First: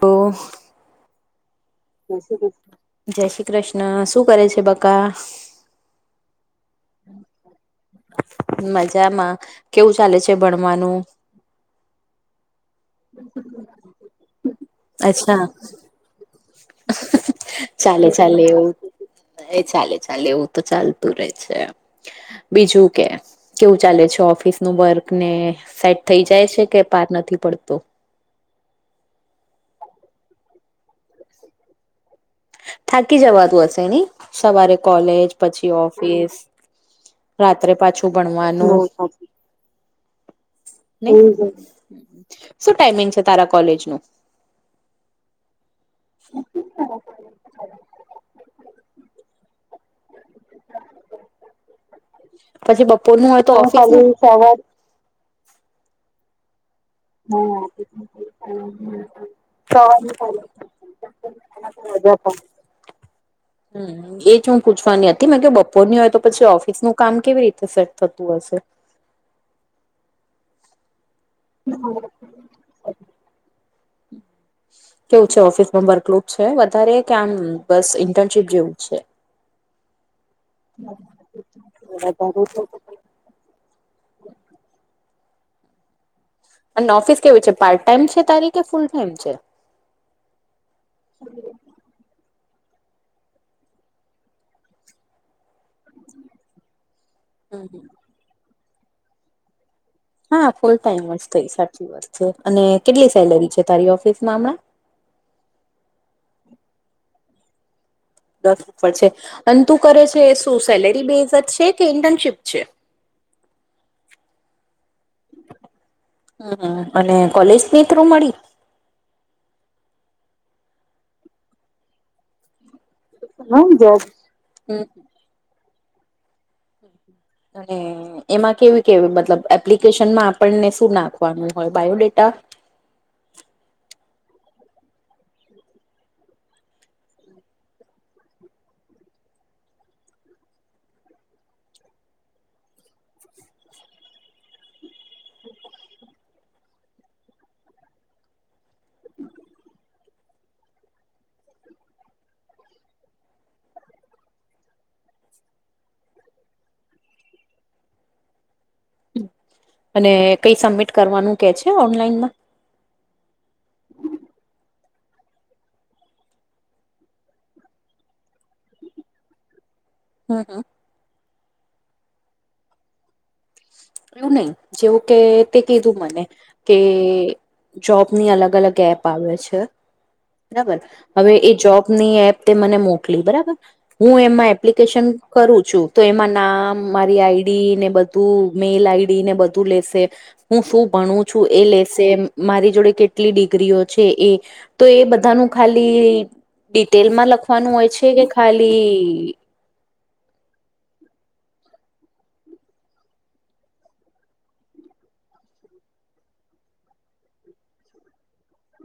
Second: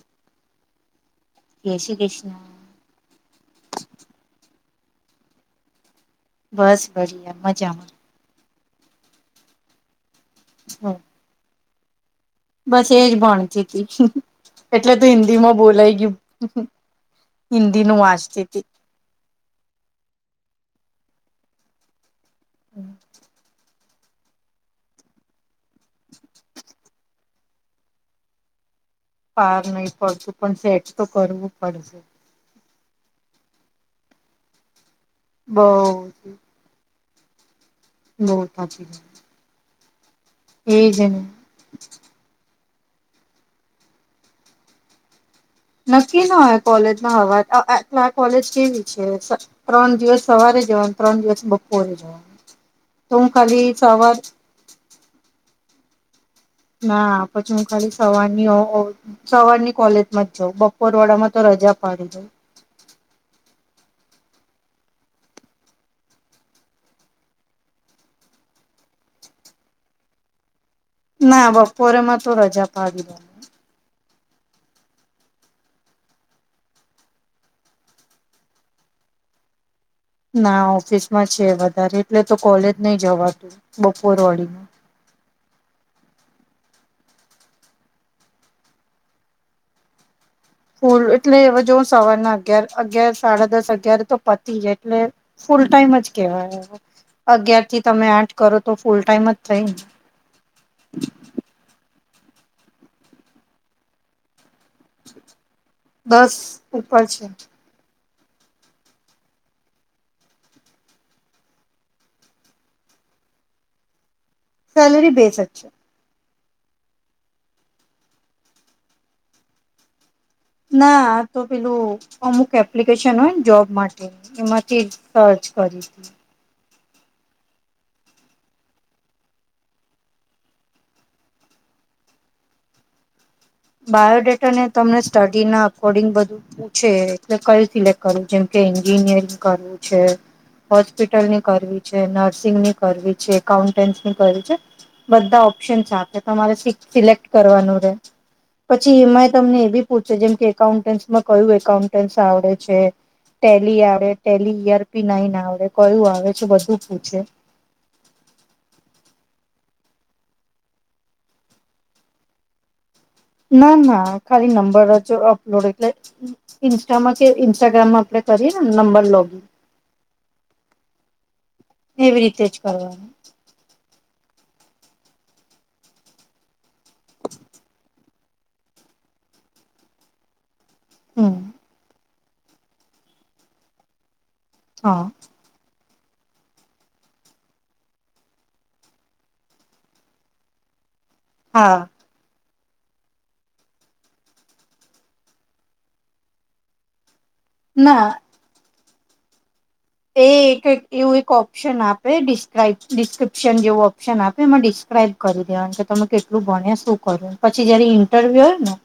હાલો જય શ્રી કૃષ્ણ જય શ્રી કૃષ્ણ શું કરે છે બકા બસ [unintelligible] મજામાં મજામાં કેવું ચાલે છે ભણવાનું બસ એજ ભણતી તી એટલે તો હિન્દી અચ્છા માં બોલાય ગયું હિન્દી નું ચાલે ચાલે વાંચતી તી એવું એ ચાલે ચાલે એવું તો ચાલતું રે છે બીજું કે કેવું ચાલે છે ઓફિસ નું વર્ક ને સેટ થઈ જાય છે કે પાર નથી પડતું પાર નહી પડતું પણ સેટ તો કરવું પડશે થાકી જવાતું હશે નહીં સવારે કોલેજ બઉ પછી ઓફિસ રાત્રે પાછું બઉ થાકી ભણવાનું ગઈ એજ ને શું ટાઈમિંગ છે તારા કોલેજ નું? નક્કી ના હોય કોલેજ ના હવાટલે આ કોલેજ કેવી છ ત્રણ દિવસ સવારે જવાનું ત્રણ દિવસ બપોરે જવાનું પછી તો હું બપોરનું હોય ખાલી ઓફિસ નું સવાર ના પછી હું ખાલી સવાર ની હોઉ સવારની કોલેજ માં જ જઉ બપોર વાડામાં તો રજા પાડી દઉ. હમ્મ. એ જ હું પૂછવાની હતી મેં કે બપોરની હોય તો પછી ઓફિસ નું કામ કેવી રીતે સેટ થતું હશે. ના બપોરેમાં તો રજા પાડી દાઉ. કેવું છે ઓફિસમાં વર્કલોડ છે વધારે કે આમ બસ ઇન્ટર્નશીપ જેવું છે. ના ઓફિસ માં છે વધારે એટલે તો કોલેજ નહી જવાતું બપોર વળીનું. અને ઓફિસ કેવું છે પાર્ટ ટાઈમ છે તારી કે ફૂલ ટાઈમ છે? ફૂલ એટલે હો જો સવારના અગિયાર અગિયાર સાડા દસ અગિયાર તો પતી જ એટલે ફૂલ ટાઈમ જ કેવાય હમ અગિયાર હમ થી તમે આઠ કરો તો ફૂલ ટાઈમ જ થઈને. હા, ફૂલ ટાઈમ અજ થઈ સાચી વાત છે અને કેટલી સેલેરી છે તારી ઓફિસમાં હમણાં? દસ ઉપર છે. દસ ઉપર છે. અને તું કરે છે શું સેલેરી બેઝ છે કે ઇન્ટર્નશીપ છે? સેલરી બેઝ અજ છે. હા અને કોલેજની થ્રુ મળી ના તો પેલું અમુક એપ્લિકેશન હોય ને જોબ માટે હમ એમાંથી સર્ચ કરી તી. [inaudible] નહીં. એમાં કેવી કેવી મતલબ એપ્લિકેશન માં આપણને શું નાખવાનું હોય બાયોડેટા? બાયોડેટા ને તમને સ્ટડી ના અકોર્ડિંગ બધું હું છે એટલે કયું સિલેક્ટ કરવું જેમ કે એન્જિનિયરિંગ કરવું છે. હોસ્પિટલની કરવી છે, નર્સિંગની કરવી છે, એકાઉન્ટન્સની કરવી છે બધા ઓપ્શન આપે તમારે સિ-સિલેક્ટ કરવાનું રે. પછી એમાંય તમને એ બી પૂછે જેમ કે એકાઉન્ટન્ટસમાં કયું એકાઉન્ટન્ટસ આવડે છે. ટેલી આવેે ટેલી યર પી નાઈને આવડે કયું આવે છે બધું પૂછે. અને કઈ સબમિટ કરવાનું કે છે ઓનલાઈનમાં? ના ના ખાલી નંબર જ અપલોડ એટલે ઇન્સ્ટામાં કે ઇન્સ્ટાગ્રામમાં આપડે કરીયએ ને નંબર લોગિંગ હા, હા. એવી રીતે જ કરવાનું. એવું નહી જેવું કે તે કીધું મને કે જોબની અલગ અલગ એપ આવે છે. બરાબર હવે હમ એ જોબની એપ મને મોકલી બરાબર હું એમાં હા એપ્લિકેશન કરું છું તો એમાં નામ મારી આઈડી ને બધું મેલ આઈડી ને બધું લેશે હું શું ભણું છું એ હા લેશે મારી જોડે કેટલી ડિગ્રીઓ છે એ તો એ બધાનું ખાલી ડિટેલમાં લખવાનું હોય ના છે કે ખાલી એ એક એક એવું એક ઓપ્શન આપે ડિસ્ક્રાઈબ ડિસ્ક્રિપ્શન જેવું ઓપ્શન આપે એમાં ડિસ્ક્રાઈબ કરી દેવાનું કે તમે કેટલું ભાણિયા શું કરું પછી જયારે ઇન્ટરવ્યુ હોય ને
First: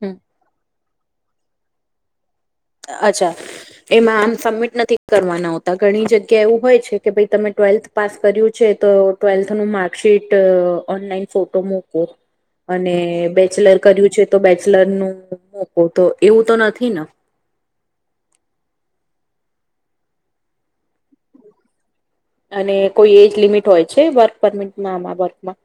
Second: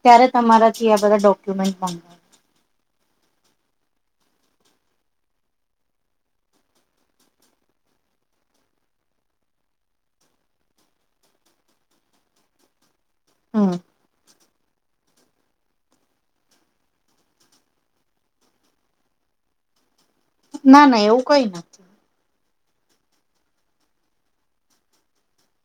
હમ ત્યારે તમારાથી આ બધા ડોક્યુમેન્ટ અચ્છા એમાં આમ સબમિટ નથી કરવાના હોતા. ઘણી જગ્યા એવું હોય છે કે ભાઈ તમે ટ્વેલ્થ પાસ કર્યું છે તો ટ્વેલ્થ નું માર્કશીટ ઓનલાઈન ફોટો મૂકો અને હમ બેચલર કર્યું છે, તો બેચલર નું મોકો તો એવું તો નથી ને ના ના એવું કઈ ના અને કોઈ એજ લિમિટ હોય છે વર્ક પરમિટમાં આમાં વર્કમાં.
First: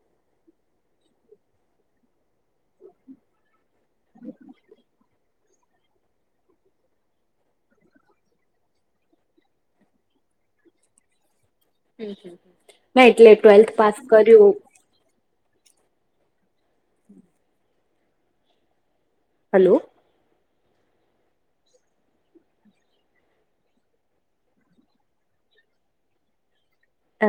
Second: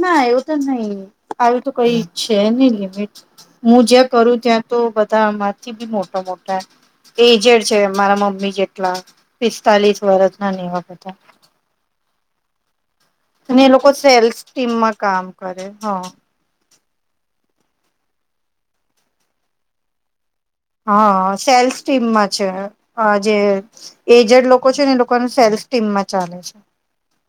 ના એવું તો નહીિ આવી તો કઈ ઈ્ છે નહી લિમિટ, હું જ્યાં કરું ત્યાં તો બધા આમાંથી બી મોટા મોટા એજેડ છે મારા મમ્મી જેટલા પિસ્તાલીસ વર્ષ ના વા હતા હ મે એટલે ટ્વેલ્થ પાસ કર્યું. મકામ કરે હા, હલો! હા સેલ્ફ ટીમમાં છે આ જે એજડ લોકો છે ને એ લોકોને સેલ્ફ ટીમમાં ચાલે છે.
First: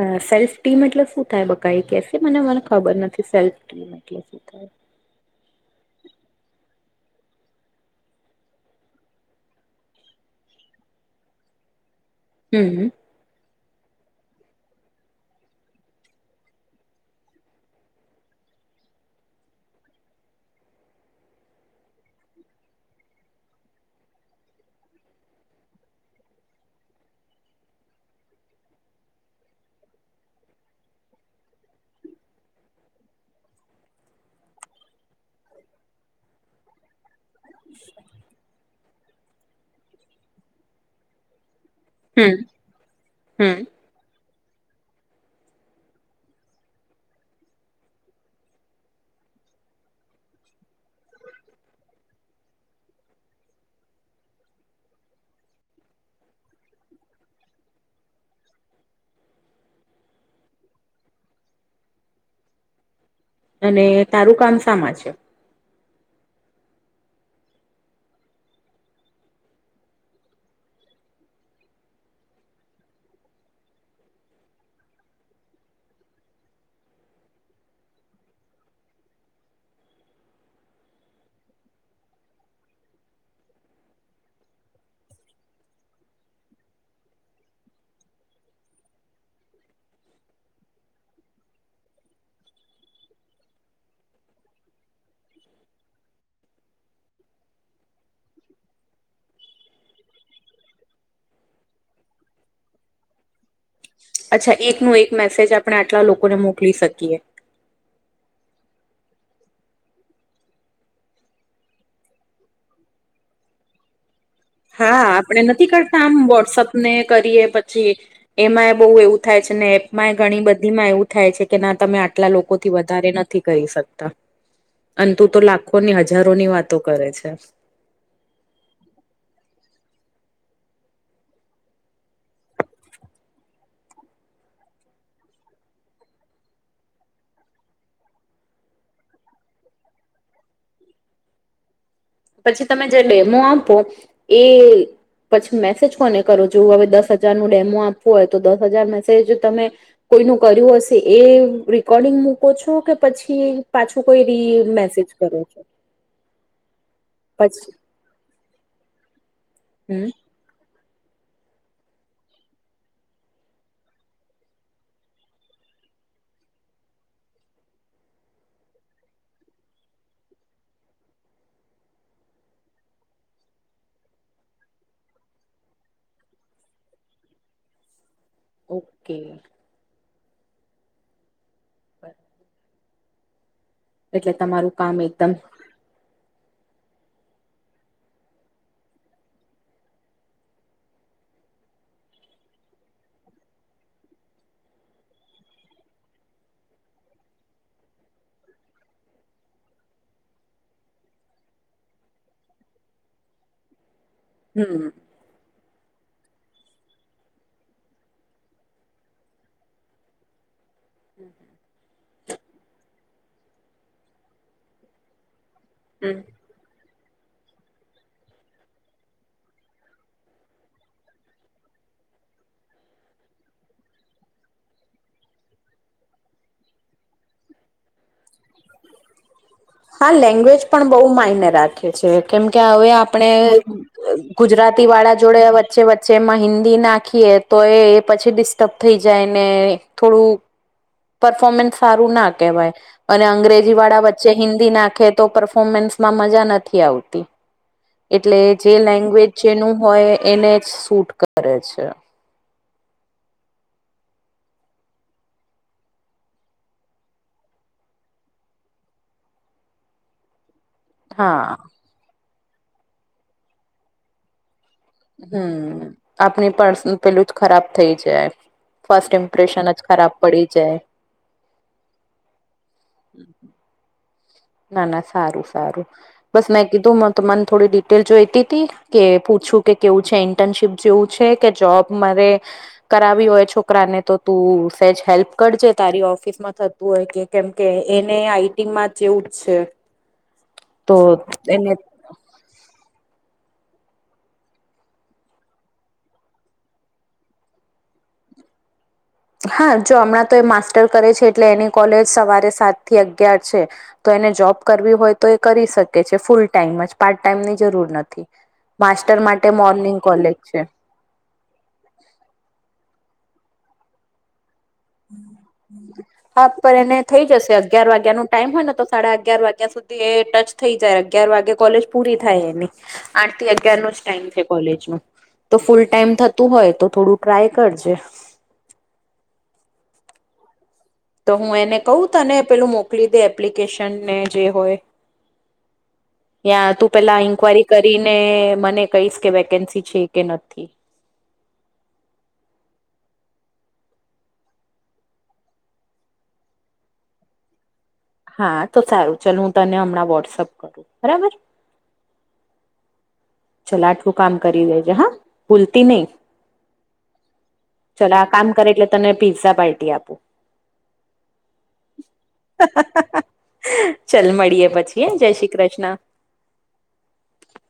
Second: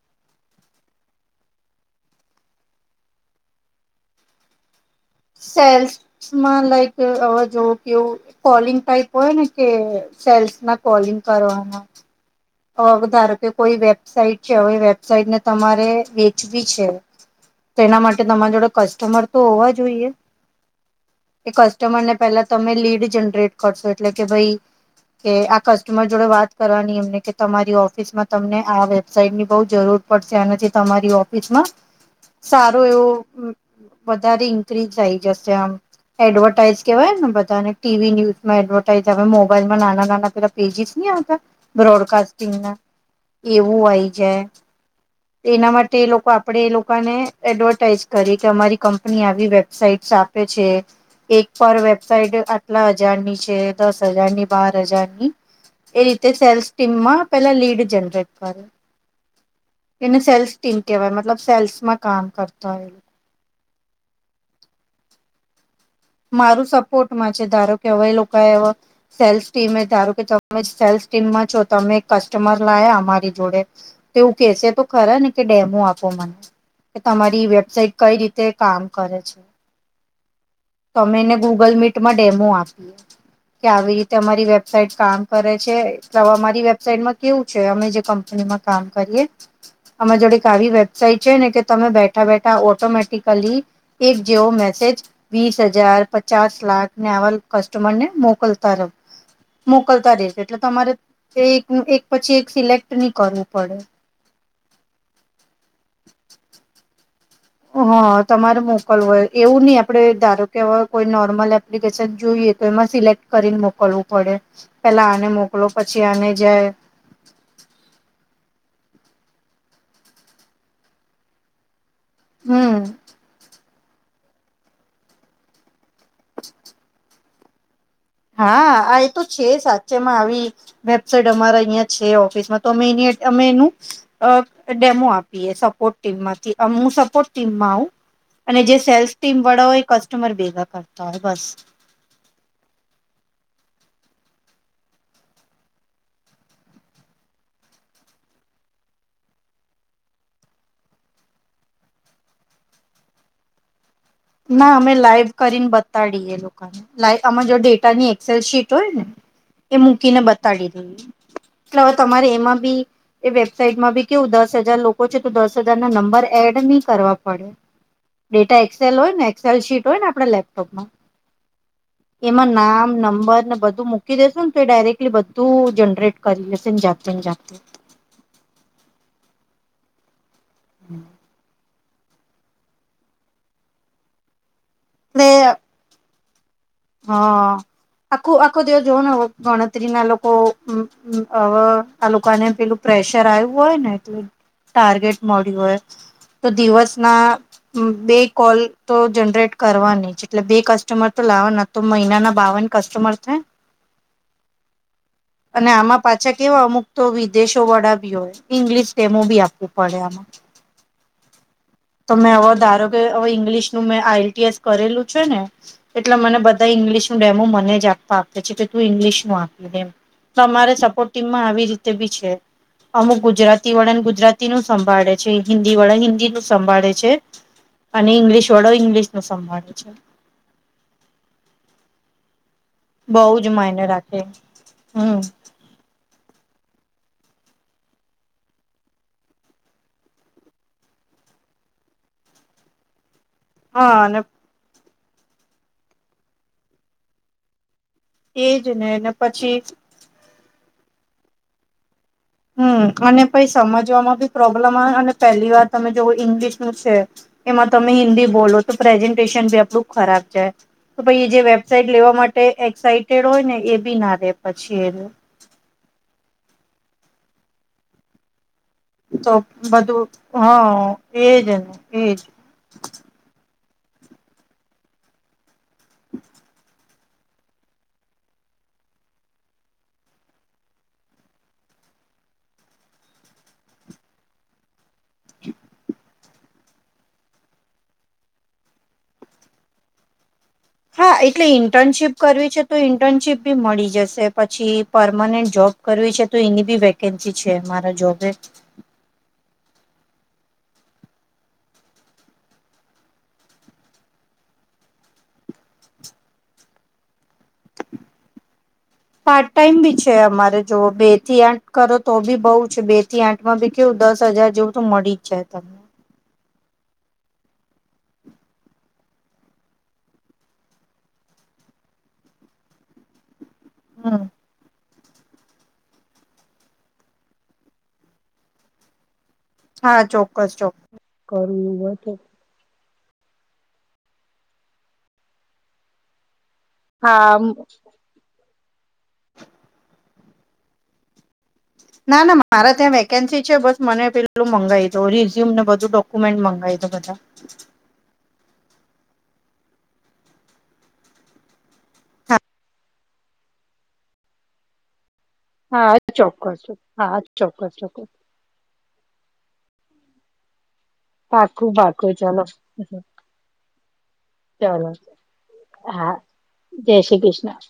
અ સેલ્ફ ટીમ એટલે શું થાય બકાઈ કે મને મને ખબર નથી, સેલ્ફ ટીમ એટલે શું થાય? સેલ્સમાં લાઈક હવે જોવ કેવું કોલિંગ ટાઈપ હોય ને કે સેલ્સ ના કોલિંગ કરવાના. હમ ધારો કે કોઈ વેબસાાઈટ છે, હવે વેબસાઇટ ને તમારે વેચવી છે. તો એના માટે તમારી જોડે કસ્ટમર તો હોવા જોઈએ.? એ કસ્ટમર ને પેલા તમે લીડ જનરેટ કરશો એટલે કે ભાઈ કે આ કસ્ટમર જોડે વાત કરવાની એમને તમારી ઓફિસ માં તમને આ વેબસાાઈટ ની બઉ જરૂર પડશે આનાથી તમારી ઓફિસમાં સારો એવો વધારે ઇન્ક્રીઝ થઇ જશે આમ એડવર્ટાઈઝ કેવાયને.? ટીવી ન્યુઝમાં એડવર્ટાઈઝ મોબાઈલમાં નાના નાના પેલા પેજીસ ન આવતા હમ બ્રોડકાસ્ટ એવું આઈ જાય. હ. એના માટે એ લોકો આપણે એ લોકોને એડવર્ટાઈઝ કરીએ કે અમારી કંપની આવી વેબસાઇટ્સ આપે. પછી. એક પર વેબસાઇટ આટલા હજારની છે દસ હજારની બાર હજારની એ રીતે સેલ્સ ટીમમાં પેલા લીડ જનરેટ કરે. એને સેલ્સ થથીંક કહેવાય મતલબ સેલ્સમાં કામ કરતા હોય એ. અને તારું કામ સા મા છે.? મારું સપોર્ટમાં છે. ધારો કેવાય એ લોકો એ સેલ્ફ ટીમે ધારો કે તમે સેલ્ફ ટીમમાં છો તમે કસ્ટમર લયા અમારી જોડે તેવું કેશે તો ખરા ને કે ડેમો આપો મને. કે તમારી વેબસઇટ કઈ રીતે કામ કરે છે.? તો અમે એને ગૂગલ મીટમાં ડેમો આપીએ. કે આવી રીતે અમારી વેબસાાઈટ કામ કરે છે તો અમારી વેબસાાઈટમાં કેવું છે અમે જે કંપનીમાં કામ કરીએ. અરી જોડે એક આવી વેબસાઇટ છે ને કે તમે બેઠા બેઠા ઓટોમેટિકલી એક જેવો મેસેજ વીસ હજાર પચાસ લાખ ને આવાલ કસ્ટમરને મોકલતા રહો. મોકલતા રેશે એટલે તમારે, એક-એક પછી એક સિલેક્ટ નહી કરવું પડે. અચ્છા, એક નો એક મેસેજ આપણે આટલા લોકોને મોકલી શકીએ. ઓ.. હા તમારે મોકલવય, એવું નહી આપડે ધારો કેવાય કોઈ નોર્મલ એપ્લિકેશન જોઈએ તો, એમાં સિલેક્ટ કરીને મોકલવું પડે. હા, પેલા આને આપણે નથી મોકલો કરતા પછી આમ આને વોટ્સઅપ જાય ને કરીએ પછી. પી એમાંય બહુ એવું થાય છે ને, એપમાં એ ઘણી બધી માં એવું. થાય છે કે ના તમે આટલા લોકોથી હમ વધારે નથી કરી શકતા. અને તું તો લાખોની, હજારો ની વાતો કરે છે. હા.. આ, એ તો છે સાચેમાં આવી. વેબસાઇટ અમારા અહીંયા છે, ઓફિસમાં તો અમે એની અમે એનું. અ ડેમો આપીએ સપોર્ટ ટીમમાંથી, હું સપોર્ટ ટીમમાં આવું. અને જે સેલ્સ ટીમ વાળા હોય એ કસ્ટમર ભેગા કરતા હોય બસ. પછી તમે જે ડેમો આપો એ... પછી મેસેજ કોને કરો જેવું હવે દસ હજાર નો ડેમો આપવું હોય તો, દસ હજાર મેસેજ તમે કોઈનું કર્યું હશે એ રેકોર્ડિંગ મૂકો છો કે પછી. પાછું કોઈ રી મેસેજ કરો છો. બડી એ લોકોને, લાઈક આમાં જો પછી ડેટાની એક્સેલ શીટ હોય ને એ હમ મૂકીને બતાવની. એટલે હવે તમારે એમાં બી. એ વેબસાાઈટમાં બી કેવું દસ હજાર લોકો છે તો દસ હજાર ના નંબર એડ નહી કરવા પડે. ડેટા એક્સેલ હોય ને એક્સેલ શીટ હોય ને આપડા લેપટોપમાં. [unintelligible] એમાં નામ, નંબર ને બધું મૂકી દેસો ને તો ડાયરેક્ટલી બધું જનરેટ કરી એ છે ન જાતે-જાત. ઓકે. હમ બ એટલે તમારું કામ એકદમ. હ.. આખું-આખો દિવસ જોવો ને ગણતરી ના લોકો હવે, આ લોકો ને પેલું પ્રેશર આયુ હોય ને એટલે. ટાર્ગેટ મળ્યું હોય, તો દિવસ ના બે કોલ તો જનરેટ કરવાની જ એટલે બે કસ્ટમર તો લાવવા નથી. તો મહિના ના બાવન કસ્ટમર થાય. હમ અને આમાં પાછા કેવા અમુક તો વિદેશો વડા બી હોય. ઇંગ્લિશ ડેમો બી આપવું પડે આમાં હ.. તો મેં હવે ધારો કે હવે ઈંગ્લિશ નું મેં આઈલટીએસ કરેલું છે ને. એટલે હમ મને બધા ઇંગ્લિશનું ડેમો મને જ આપવા આપે છે કે, તું ઇંગ્લિશ નું આપ એમ. તમારે સપોર્ટ ટીમમાં આવી રીતે બી છે. અમુક ગુજરાતી વાળા ગુજરાતી નું સંભાળે છે, હિન્દી વાળા હિન્દી નું સંભાળે છે. અને ઇંગ્લિશ વાળા ઇંગ્લિશ નો સંભાળે છે. આ લેંગ્વેજ પણ બહુ માઇનર કેમ કે, હવે આપણે બહુ જ માયને રાખે ગુજરાતી વાળા હમ જોડે વચ્ચે-વચ્ચે એમાં હિન્દી નાખીએ તો એ પછી ડિસ્ટર્બ થઈ જાય ને થોડું પરફોમન્સ સારું ના કવાય અને અંગ્રેજ હા વા અને વચ્ચે હિન્દી નાખે તો પરફોર્મન્સમાં મજા નથી આવતી. એટલે એજ જે ને ને લેંગ્વેજ પછી જેનું હોય એને જ સૂટ કરે છે. હમ અને પઈ સમજવામાં બી પ્રોબ્લેમ આવે અને પહેલી વાર તમે જોવ ઇંગ્લિશ નું છે. એમાં તમે હિન્દી બોલો તો પ્રેઝન્ટેશન ભી આપડું ખરાબ જાય. તો પાઈ એ જે હા વેબસાાઈટ લેવા માટે એક્સાઈટેડ હોય ને એ બી ના રે પછી એ. હમ, આપણી પર્સન પેલું જ ખરાબ થઇ જાય. ફર્સ્ટ ઇમ્પ્રેશન જ ખરાબ પડી જાય. એજન એજ. હમ. ના ના સારું સારું, બસ મેં કીધું તમારી થોડી ડિટેલ જોઈતી હતી. કે પૂછું કે કેવું છે ઇન્ટર્નશીપ જેવું છે કે જોબ મારે. કરાવી હોય છોકરા ને તો તું તેજ હેલ્પ કરજે તારી ઓફિસમાં થતું હોય કે કેમ કે એને આઈટિંગમાં જેવું અ છે. તો હા એટલે એને ઇન્ટર્નશીપ કરવી છે. તો ઇન્ટર્નશીપ બી મળી જશે પછી પરમનન્ટ જોબ કરવી છે તો એની બી વ કેમથી છે મારા જોબે. હા જો હમણાં તો એ માસ્ટર કરે છે એટલે એની કોલેજ સવારે સાત થી અગિયાર છે. તો એને જોબ કરવી હોય તો એ કરી શકે છે ફૂલ ટાઈમ જ પાર્ટ ટાઈમની જરૂર નથી. માસ્ટર માટે પાર્ટ ટાઈમ મોર્નિંગ બી છે કોલેજ અમારે જો બે થી આઠ. કરો તો બી બઉુ છે બે થી આઠ માં બી કેવું દસ હજાર જેવું તો મળી જ જાય તમને. હા પણ એને થઈ જશે અગિયાર વાગ્યા ન ટાઈમ હોય ને તો સાડા અગિયાર વાગ્યા સુધી એ ટચ થઈ જાય અગિયાર વાગે કોલેજ પૂરી થાય એની, આઠ થી અગિયાર નો જ હમ ટાઈમ થાય કોલેજ ન. તો ફૂલ ટાઈમ થતું હોય તો થોડું ટ્રાય કરજે. હા ચોક્કસ ચોક્ તો હું એને કહું તને પેલું મોકલી દે. એપ્લિકેશન ને જે હોય, તું પેલા હા ઇન્કવાયરી કરીને, મને કહીશ કે, વેકેન્સી છે કે નથી. ના ના મારા ત્યાં વેકેન્સી છે બસ મને પેલું મંગાવી દો રિઝ્યુમ ને બધું ડોક્યુમેન્ટ મંગાવી દો બધા. [inaudible] હા તો સારું ચાલો હું તને હમણાં વોટ્સઅપ કરું બરાબર. હા ચાલ આટલું કામ કરી દેજે હા. ભૂલતી હા નહી ચોક્કસ હા ચોક્કસ ચાલ ચોક્કસ. આ કામ કરે એટલે તને પીઝા પાર્ટી આપુ. પાકું પાકુ ચાલો. ચલ મળીએે પછી જય શ્રી કૃષ્ણ. હા જય શ્રી કૃષ્ણ.